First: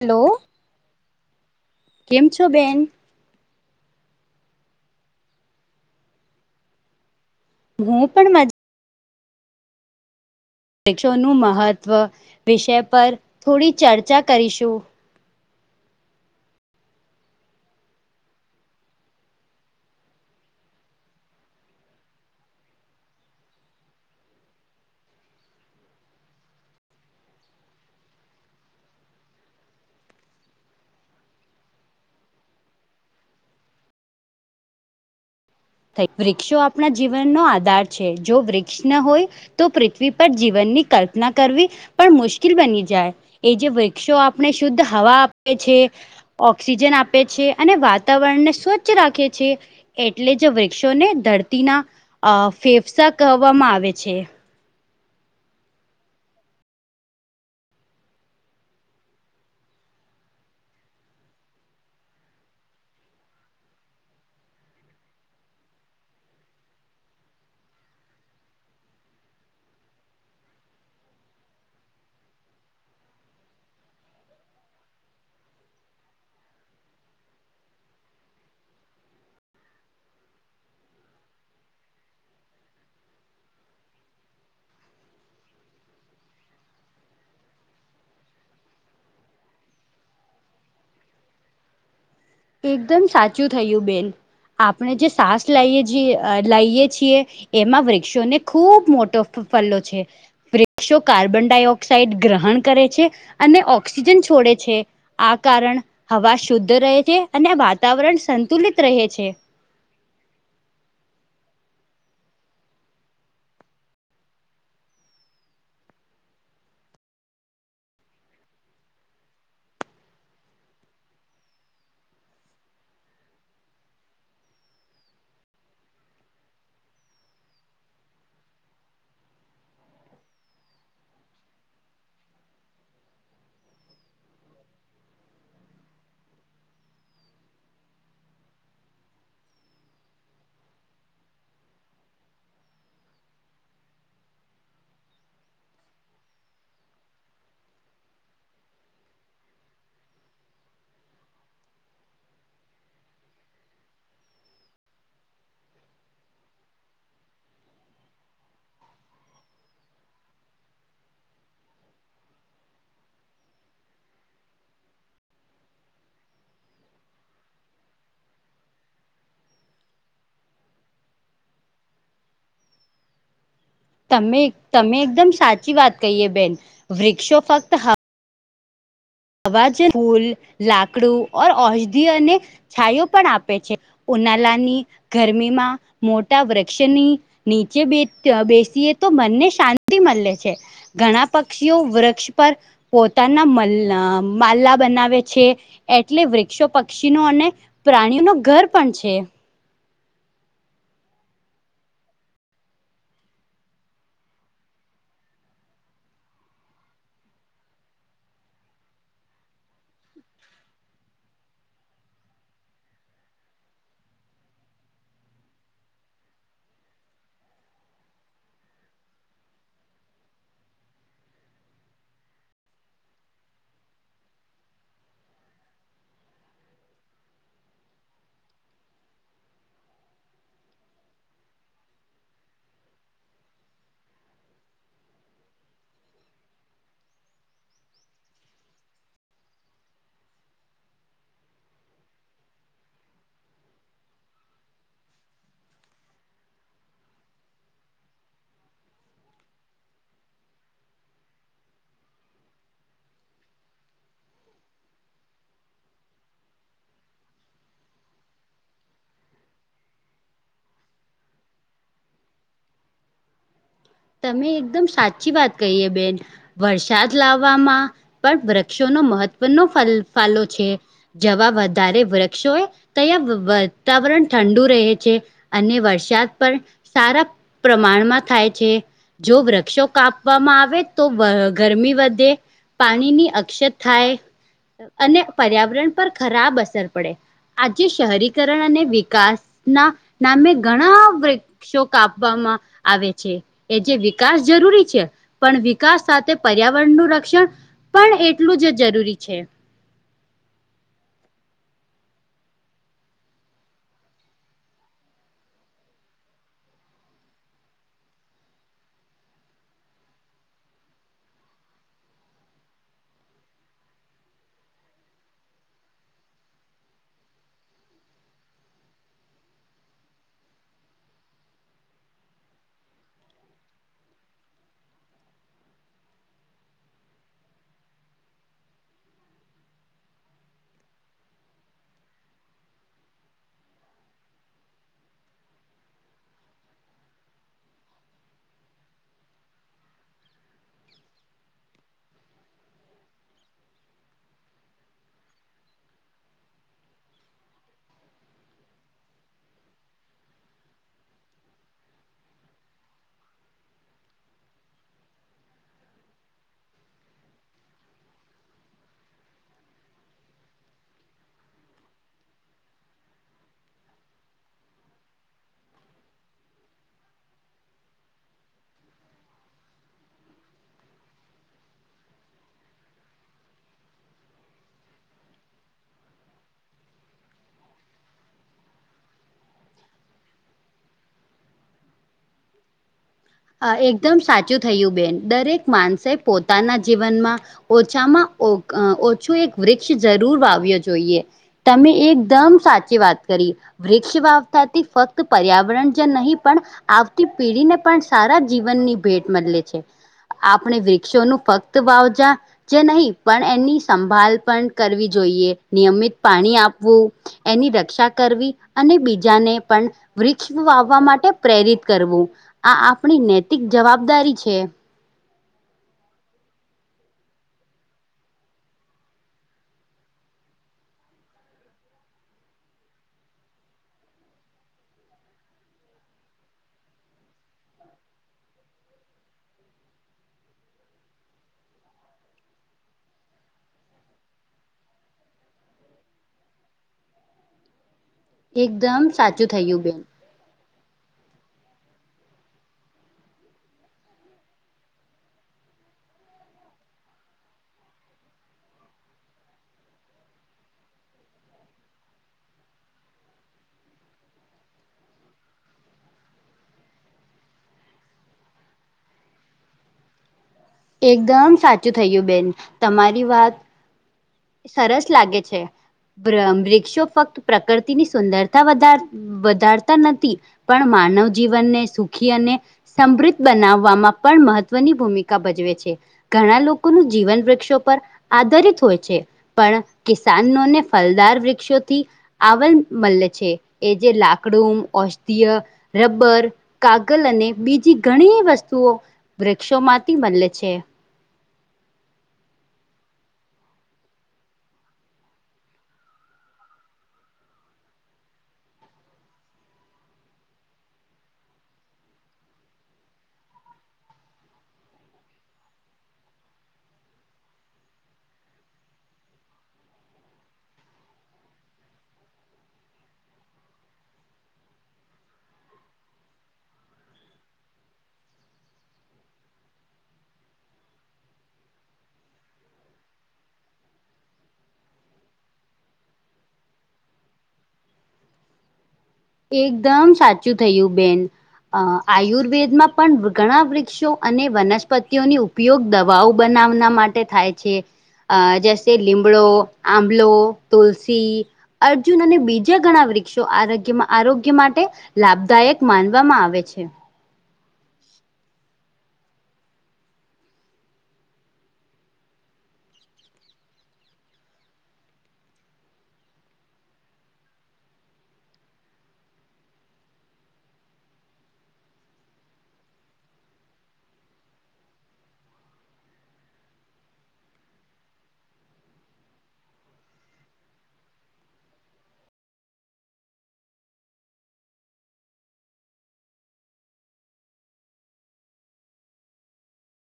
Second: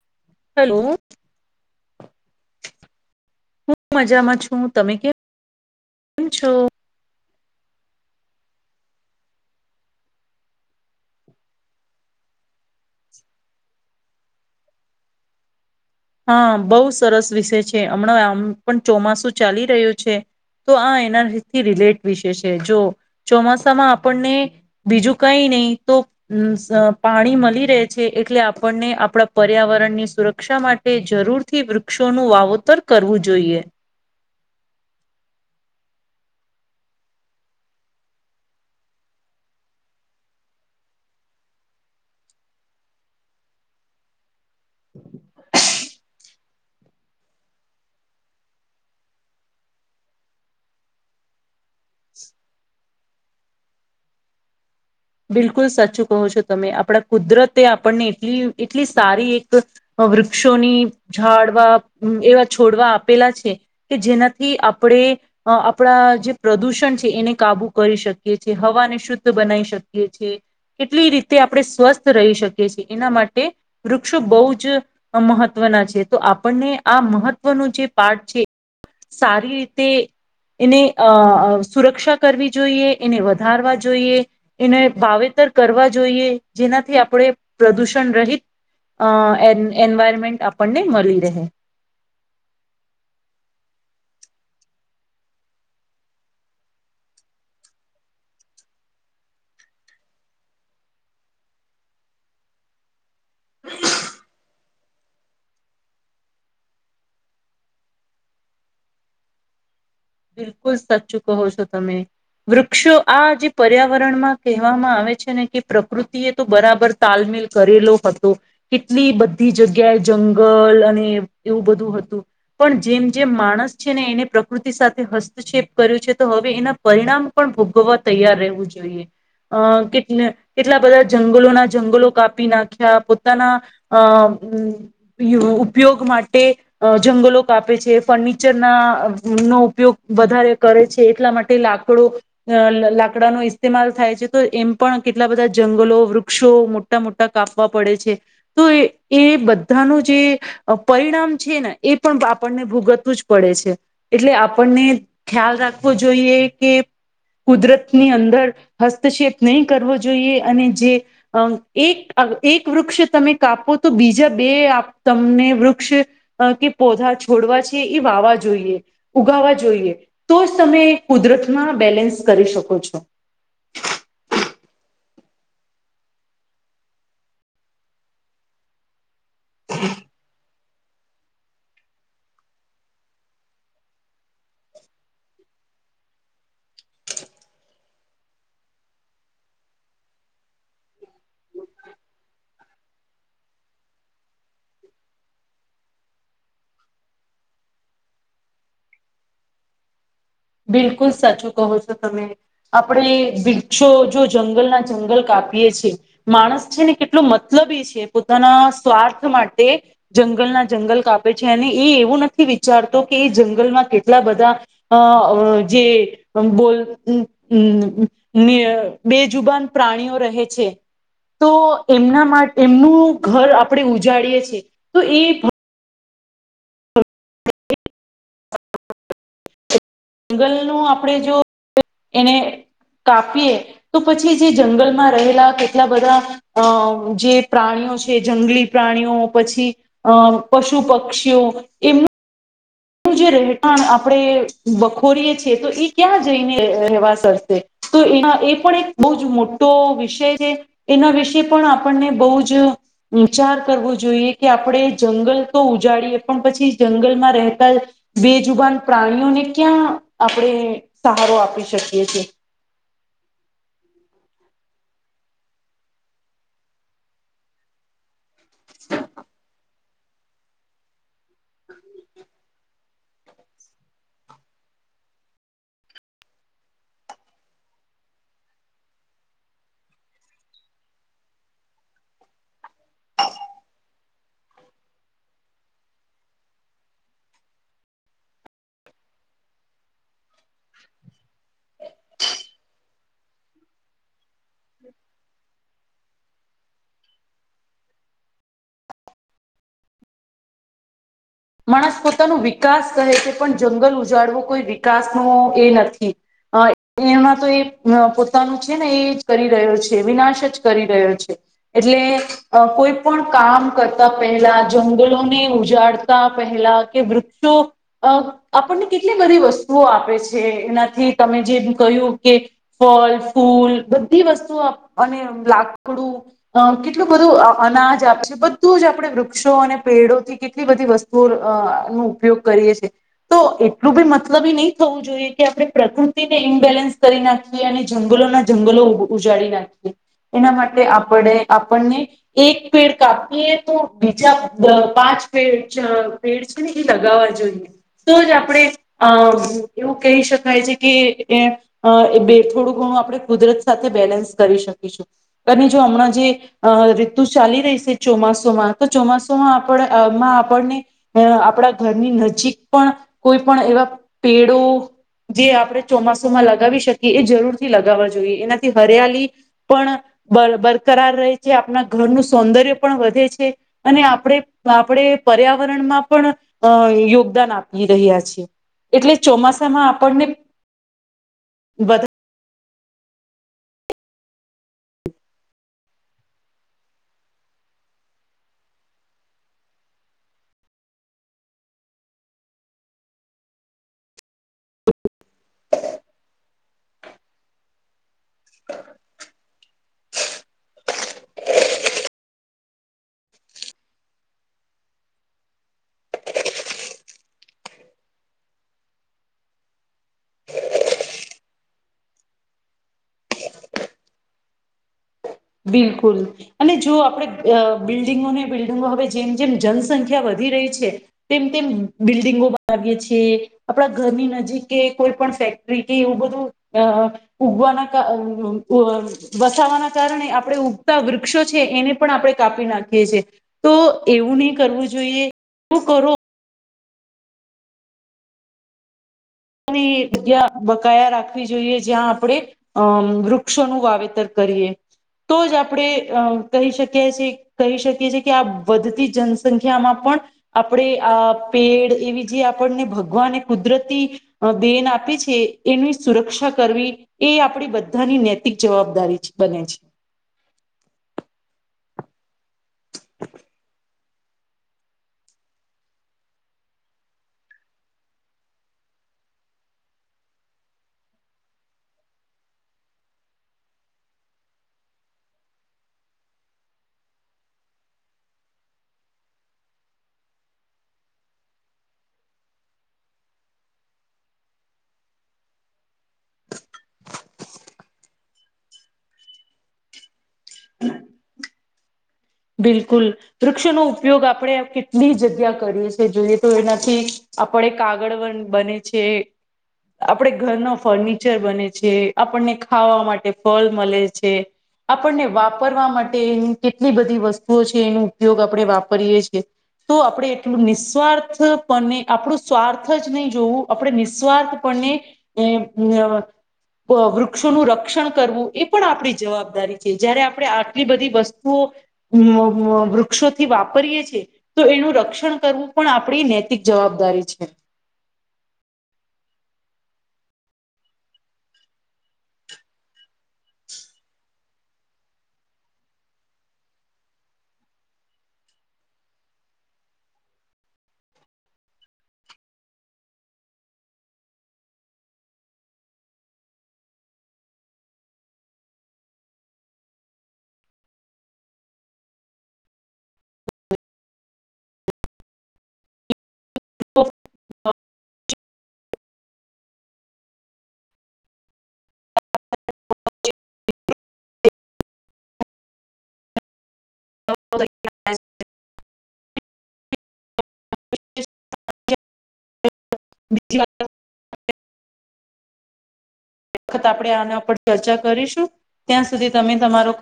Hello hello હું કેમ છો બેન? હું મજામાં છું તમે કેમ છો? હું પણ મ પરીક્ષોનું મહત્ત્વ વિષય પર થોડી ચર્ચા કરીશું. હા બોવ સરસ વિષય છે, હમણાં આમ પણ ચોમાસું ચાલી રહ્યું છે. તો આ એનાથી રિલેટ વિશે છે, જો ચોમાસામાં આપણને બીજું કઈ નહી તો સ પાણી મલી રહે છે, એટલે આપણને આપણા પર્યાવરણની સુરક્ષા મા તે જરૂર થી વૃક્ષોનું વાવેતર કરવું જોઈએ. થય વૃક્ષો આપણા જીવનનો આધાર છે, જો વૃક્ષ ન હોય તો પૃથ્વી પર જીવનની કલ્પના કરવી પણ મુશ્કેલ બની જાય એજો વૃક્ષો આ આપણે શુદ્ધ હવા આપે છે, ઓક્સિજન આ આપ છે, અને વાતાવરણને સ્વચ્છ રાખે છે, એટલે જ જો વૃક્ષોને ધરતીના અ ફેફસા કહેવામાં આવે છે. બિલકુલ સાચું કહો છો તમે આપણા કુદરતે આપણને એટલી એટલી સારી એક વૃક્ષોની ઝાડવા એવા છોડવા આપેલા છે. કે જેનાથી આપણે અ આપણા જે પ્રદુષણ છે, એને કાબુ કરી શકીએ છીએ હવાને શુદ્ધ બનાવી શક એ છે, એટલી રીતે આપણે સ્વસ્થ રહી શકીએ છે, એના માટે વૃક્ષો બોવ જ અ મહત્વના છે, તો આપણને આ મહત્વનું જે પાઠ છે. સારી રીતે એને અ સુરક્ષા કરવી જોઈએ એને વધારવા જોઈએ. એને વાવેતર કરવા જોઈએ જેનાથી આપણે પ્રદૂષણ રહિત અ એન એન્વાયરમેન્ટ આપણને મલી રહે એકદમ સાચું થયું બેન આપણે જે સાસ લઈએ જીએ અ લઈએ છીએ. એમાં વૃક્ષોને ખૂબ મોટો ફલો છે. વૃક્ષો કાર્બન ડાયોક્સાઇડ ગ્રહણ કરે છે. અને ઓક્સિજન છોડે છે, આ કારણ હવા શુદ્ધ રહે છે. અને વાતાવરણ સંતુલિત રહે છે. બિલકુલ સાચું કહો છો તમે વૃક્ષો આ જે પર્યાવરણમાં કહેવામાં આવે છે, ને કે પ્રકૃતિ એ તો બરાબર તાલમેલ કરેલો હતો. કેટલી બધી જગ્યાએ જંગલ અને એવું બધું હતું પણ જેમ જેમ માણસ છે, એને એને પ્રકૃ સાથે હસ્તક્ષેપ કર્યો છે, તો હવે એના પરિણામ પણ ભોગવવા તૈયાર રહેવું જોઈએ અ કેટ કેટલા બધા જંગલોના જંગલો કાપી નાખ્યા પોતાના અ [unintelligible] ઉપયોગ માટે અ જંગલો કાપે છે, ફર્નિચરના નો ઉપયોગ વધારે કરે છે, એટલા માટે લાકડો અ લાકડાનો ઇસ્તેમાલ થાય છે, તો એમ પણ કેટલા બધા જંગલો વૃક્ષો મોટા મોટા કાપવા પડે છે, તો એ એ બધાનું જે પરિણામ છે, ને એ પણ આપણને ભોગતવું જ પડે છે. એટલે આપણને ખ્યાલ રાખવો જોઈએ કે કુદરતની અંદર હસ્તક્ષેપ નહીં કરવો જોઈએ અને જે અ એક એક વૃક્ષ તમે કાપો, તો બીજા બે તમને વૃક્ષ... અ કે પૌધા છોડવા છે, એ વાવા જોઈએ. ઉગાવવા જોઈએ. તો જ તમે કુદરતમાં બેલેન્સ કરી શકો છો. તમે તમે એકદમ સાચી વાત કહી છે બેન. વૃક્ષો ફક્ત... અવાજ ફૂલ, લાકડું, ઔષધી અને..... છાંયો પણ આપે છે. ઉનાળાની ગરમીમાં મોટા વૃક્ષની... નીચે બેસીએ તો મનને શાંતિ મળે છે. ઘણા પક્ષીઓ વૃક્ષ પર પોતાના માળા બનાવે છે. એટલે વૃક્ષો પક્ષીઓ અને પ્રાણીઓ નું ઘર પણ છે. બિલકુલ સાચું કહો છો તમે. આપણે, વૃક્ષો જો જંગલ ના જંગલ કાપીએ છીએ... માણસ છે ને કેટલો મતલબી છે? પોતાના સ્વાર્થ માટે... જંગલના જંગલ કાપે છે, અને એ એવું નથી વિચારતો કે એ જંગલમાં કેટલા બધા.... અ... જે. બોલ. બેજુબાન પ્રાણીઓ રહે છે. તો એમના માટે એમનું ઘર આપણે ઉજાડીયે છીએ. તો એ... જંગલ નું આપડે જો, એને..... કાપીએ, તો પછી જે જંગલમાં રહેલા કેટલા બધા..... અ જે પ્રાણીઓ છે, જંગલી પ્રાણીઓ પછી..... અ પશુ, પક્ષીઓ એમનું.... જે રહેઠાણ આપણે બખોરીએ છીએ. તો એ ક્યાં જઈને રહેવાસ કરશે? તો એ એ પણ એક બહુ જ મોટો વિષય છે. એના વિશે પણ આપણને બહુ જ..... વિચાર કરવો જોઈએ કે આપણે, જંગલ તો ઉજાડીએ પણ પછી જંગલમાં રહેતા... બેજુબાન પ્રાણીઓને ક્યાં આપણે સહારો આપી શકીએ છીએ? તમે એકદમ સાચી વાત કહી એ બેન. વરસાદ લાવવામાં પણ વૃક્ષોનો મહત્વનો ફાળો છે. જ્યાં વધારે વૃક્ષો હોય, ત્યાં વાતાવરણ ઠંડુ રહે છે. અને વરસાદ પણ સારા પ્રમાણમાં થાય છે. જો વૃક્ષો કાપવામાં આવે તો, ગરમી વધે. પાણીની અછત થાય અને પર્યાવરણ પર ખરાબ અસર પડે. આજે શહેરીકરણ અને વિકાસ ના નામે ઘણા વૃક્ષો.... વૃક્ષો કાપવામાં આવે છે. એ જે વિકાસ જરૂરી છે, પણ વિકાસ સાથે પર્યાવરણનું રક્ષણ.... પણ એટલું જ જરૂરી છે. માણસ પોતાનો વિકાસ કહે છે. પણ, જંગલ ઉજાડવો કોઈ વિકાસ નો એ નથી. અ એમાં તો એ પોતાનું છે ને એ જ કરી રહ્યો છે. વિનાશ જ કરી રહ્યો છે. એટલે, કોઈ પણ કામ કરતા પહેલા જંગલોને ઉજાડ.... ઉદારતા પહેલા કે વૃક્ષો... અ આપણને કેટલી બધી વસ્તુઓ આપે છે. એનાથી તમે જેમ કહ્યું કે, ફળ, ફૂલ બધી વસ્તુ અને લાકડું.... અ કેટલું બધું અનાજ આપે છે. બધું જ આપણે વૃક્ષો અને પેડોથી કેટલી બધી વસ્તુ.... નો દૂર ઉપયોગ કરીએ છે. તો એટલું બી મતલબી નહી થવું જોઈએ. કે, આપણે પ્રકૃતિને ઇમબેલેન્સ કરી નાખીએ. અને જંગલોના જંગલો ઉજાડી નાખીએ, એના માટે આપણે આપણને..... એક પેડ કાપીએ, તો બીજા પાંચ પેડ... પેડ છે ને એ લગાવવા જોઈએ. તો જ આપણે.... અ એવું કહી શકાય છે. કે એ... અ એ બે થોડું ઘણું આપણે કુદરત સાથે બેલેન્સ કરી શકીશું. અને જો હમણાં જે... આ ઋતુ ચાલી રહી છે, ચોમાસામાં તો ચોમાસમાં આપણે... આપણને આપણા ઘરની નજીક પણ કોઈ પણ એવા પેડો જે આપણે ચોમાસુમાં લગાવી શકીએ, એ જરૂરથી લગાવવા જોઈએ, એનાથી હરિયાલી પણ બરકરાર રહે છે, આપણા ઘરનું સૌંદર્ય પણ વધે છે. અને આપણે આપણે પર્યાવરણમાં પણ અ યોગદાન આપી રહ્યા છીએ. એટલે ચોમાસામાં આપણને વધારે એકદમ સાચું થયું બેન, દરેક માણસે પોતાના જીવનમાં. ઓછામાં-ઓછું એક વૃક્ષ જરૂર વાવવો જોઈએ. તમે એકદમ સાચી વાત કરી, વૃક્ષ વા ફક્ત પર્યાવરણ જ નહીં, પણ આવતી પેઢીને પણ સારા જીવનની ભેટ મળલેે છે, આપણે વૃક્ષોનું ફક્ત વાવજા જે નહીં, પણ એની સંભાળ પણ કરવી જોઈએ, નિયમિત પાણી આપવું. એની રક્ષા કરવી, અને બીજાને પણ વૃક્ષ વાવવા માટે પ્રેરિત કરવું, આ આપણી નૈતિક જવાબદારી છે. બિલકુલ. અને જો આપણે બિલ્ડિંગોને, બિલ્ડિંગો હવે જેમ જેમ જનસંખ્યા વધી રહી છે. તેમ તેમ બિલ્ડિંગો બનાવીએ છીએ, આપણા ઘરની નજીક કે કોઈ પણ ફેક્ટરી કે એવું બધું અ ઉગવાના વસાવાના કારણે આપણે ઉગતા વૃક્ષો છે, એને પણ આપણે કાપી નાખીએ છીએ. તો એવું નહી કરવું જોઈએ, શું કરો. એકદમ સાચું. થયું અને બેન જગ્યા બકાયા રાખવી જોઈએ, જ્યાં આપણે આમ વૃક્ષોનું વાવેતર કરીએ. તો જ આપણે કહી શકીએ છીએ. કહીં શકીએ છીએ કે, આ વધતી જનસંખ્યામાં પણ આપણે આ પેડ એવી જે આપણને ભગવાન કુદરતી બેન આપે છે, એની સુરક્ષા કરવી. એ આપડી બધાની નૈતિક જવાબદારી બને છે. એકદમ સાચું થયું બેન, તમારી વાત. સરસ લાગે છે, વૃક્ષો ફક્ત પ્રકૃતિની સુંદરતા વધારે વધારતા નથી, પણ માનવ જીવનને સુખી અને સમૃદ્ધ બનાવવામાં પણ મહત્વની ભૂમિકા ભજવે છે. ઘણા લોકોનું જીવન વૃક્ષો પર આધારિત હોય છે. પણ કિસનોને ફલદાર વૃક્ષોથી આવલ મલ છે, એ જે લાકડું ઔષધીય રબર, કાગલ અને બીજી ઘણી વસ્તુઓ વૃક્ષો માંથી બનલે છે. બિલકુલ, વૃક્ષનો ઉપયોગ આપણે કેટલી જગ્યા કરીએીએ જોઈએ તો એનાથી આપણે કાગળ વન બને છે. આપડો ઘરનો ફર્નિચર બને છે, આપણને ખાવા માટે ફળ મળે છે. આપણને વાપરવા માટેની કેટલી બધી વસ્તુઓ છે, એનો ઉપયોગ આપણે વાપરીએ છ છીએ. તો આપણે એટલું નિસ્વાર્થ પણ આપણું સ્વાર્થ જ નહીં જોવું. આપણે નિસ્વાર્થપને અ વૃક્ષોનું રક્ષણ કરવું, એ પણ આપણી જવાબદારી છે, જયારે આપણે આટલી બધી વસ્તુઓ વૃક્ષોથી વાપરીએ છીએ. તો એનું રક્ષણ કરવું, પણ આપણી નૈતિક જવાબદારી છે. એકદમ સાચું થયું બેન. અ આયુર્વેદમાં પણ ઘણા વૃક્ષો અને વનસ્પતિઓની ઉપયોગ દવાઓ બનાવના માટે થાય છે. અ જેમ કે લીમડો, આબલો, તુલસી અર્જુન અને બીજા ઘણા વૃક્ષો આરોગ્યમાં આરોગ્ય માટે લાભદાયક માનવામાં આવે છે. ઓફ [inaudible] હ [inaudible] બ વખત આપણે આના ઉપર ચર્ચા કરીશું ત્યાં સુધી તમે તમારો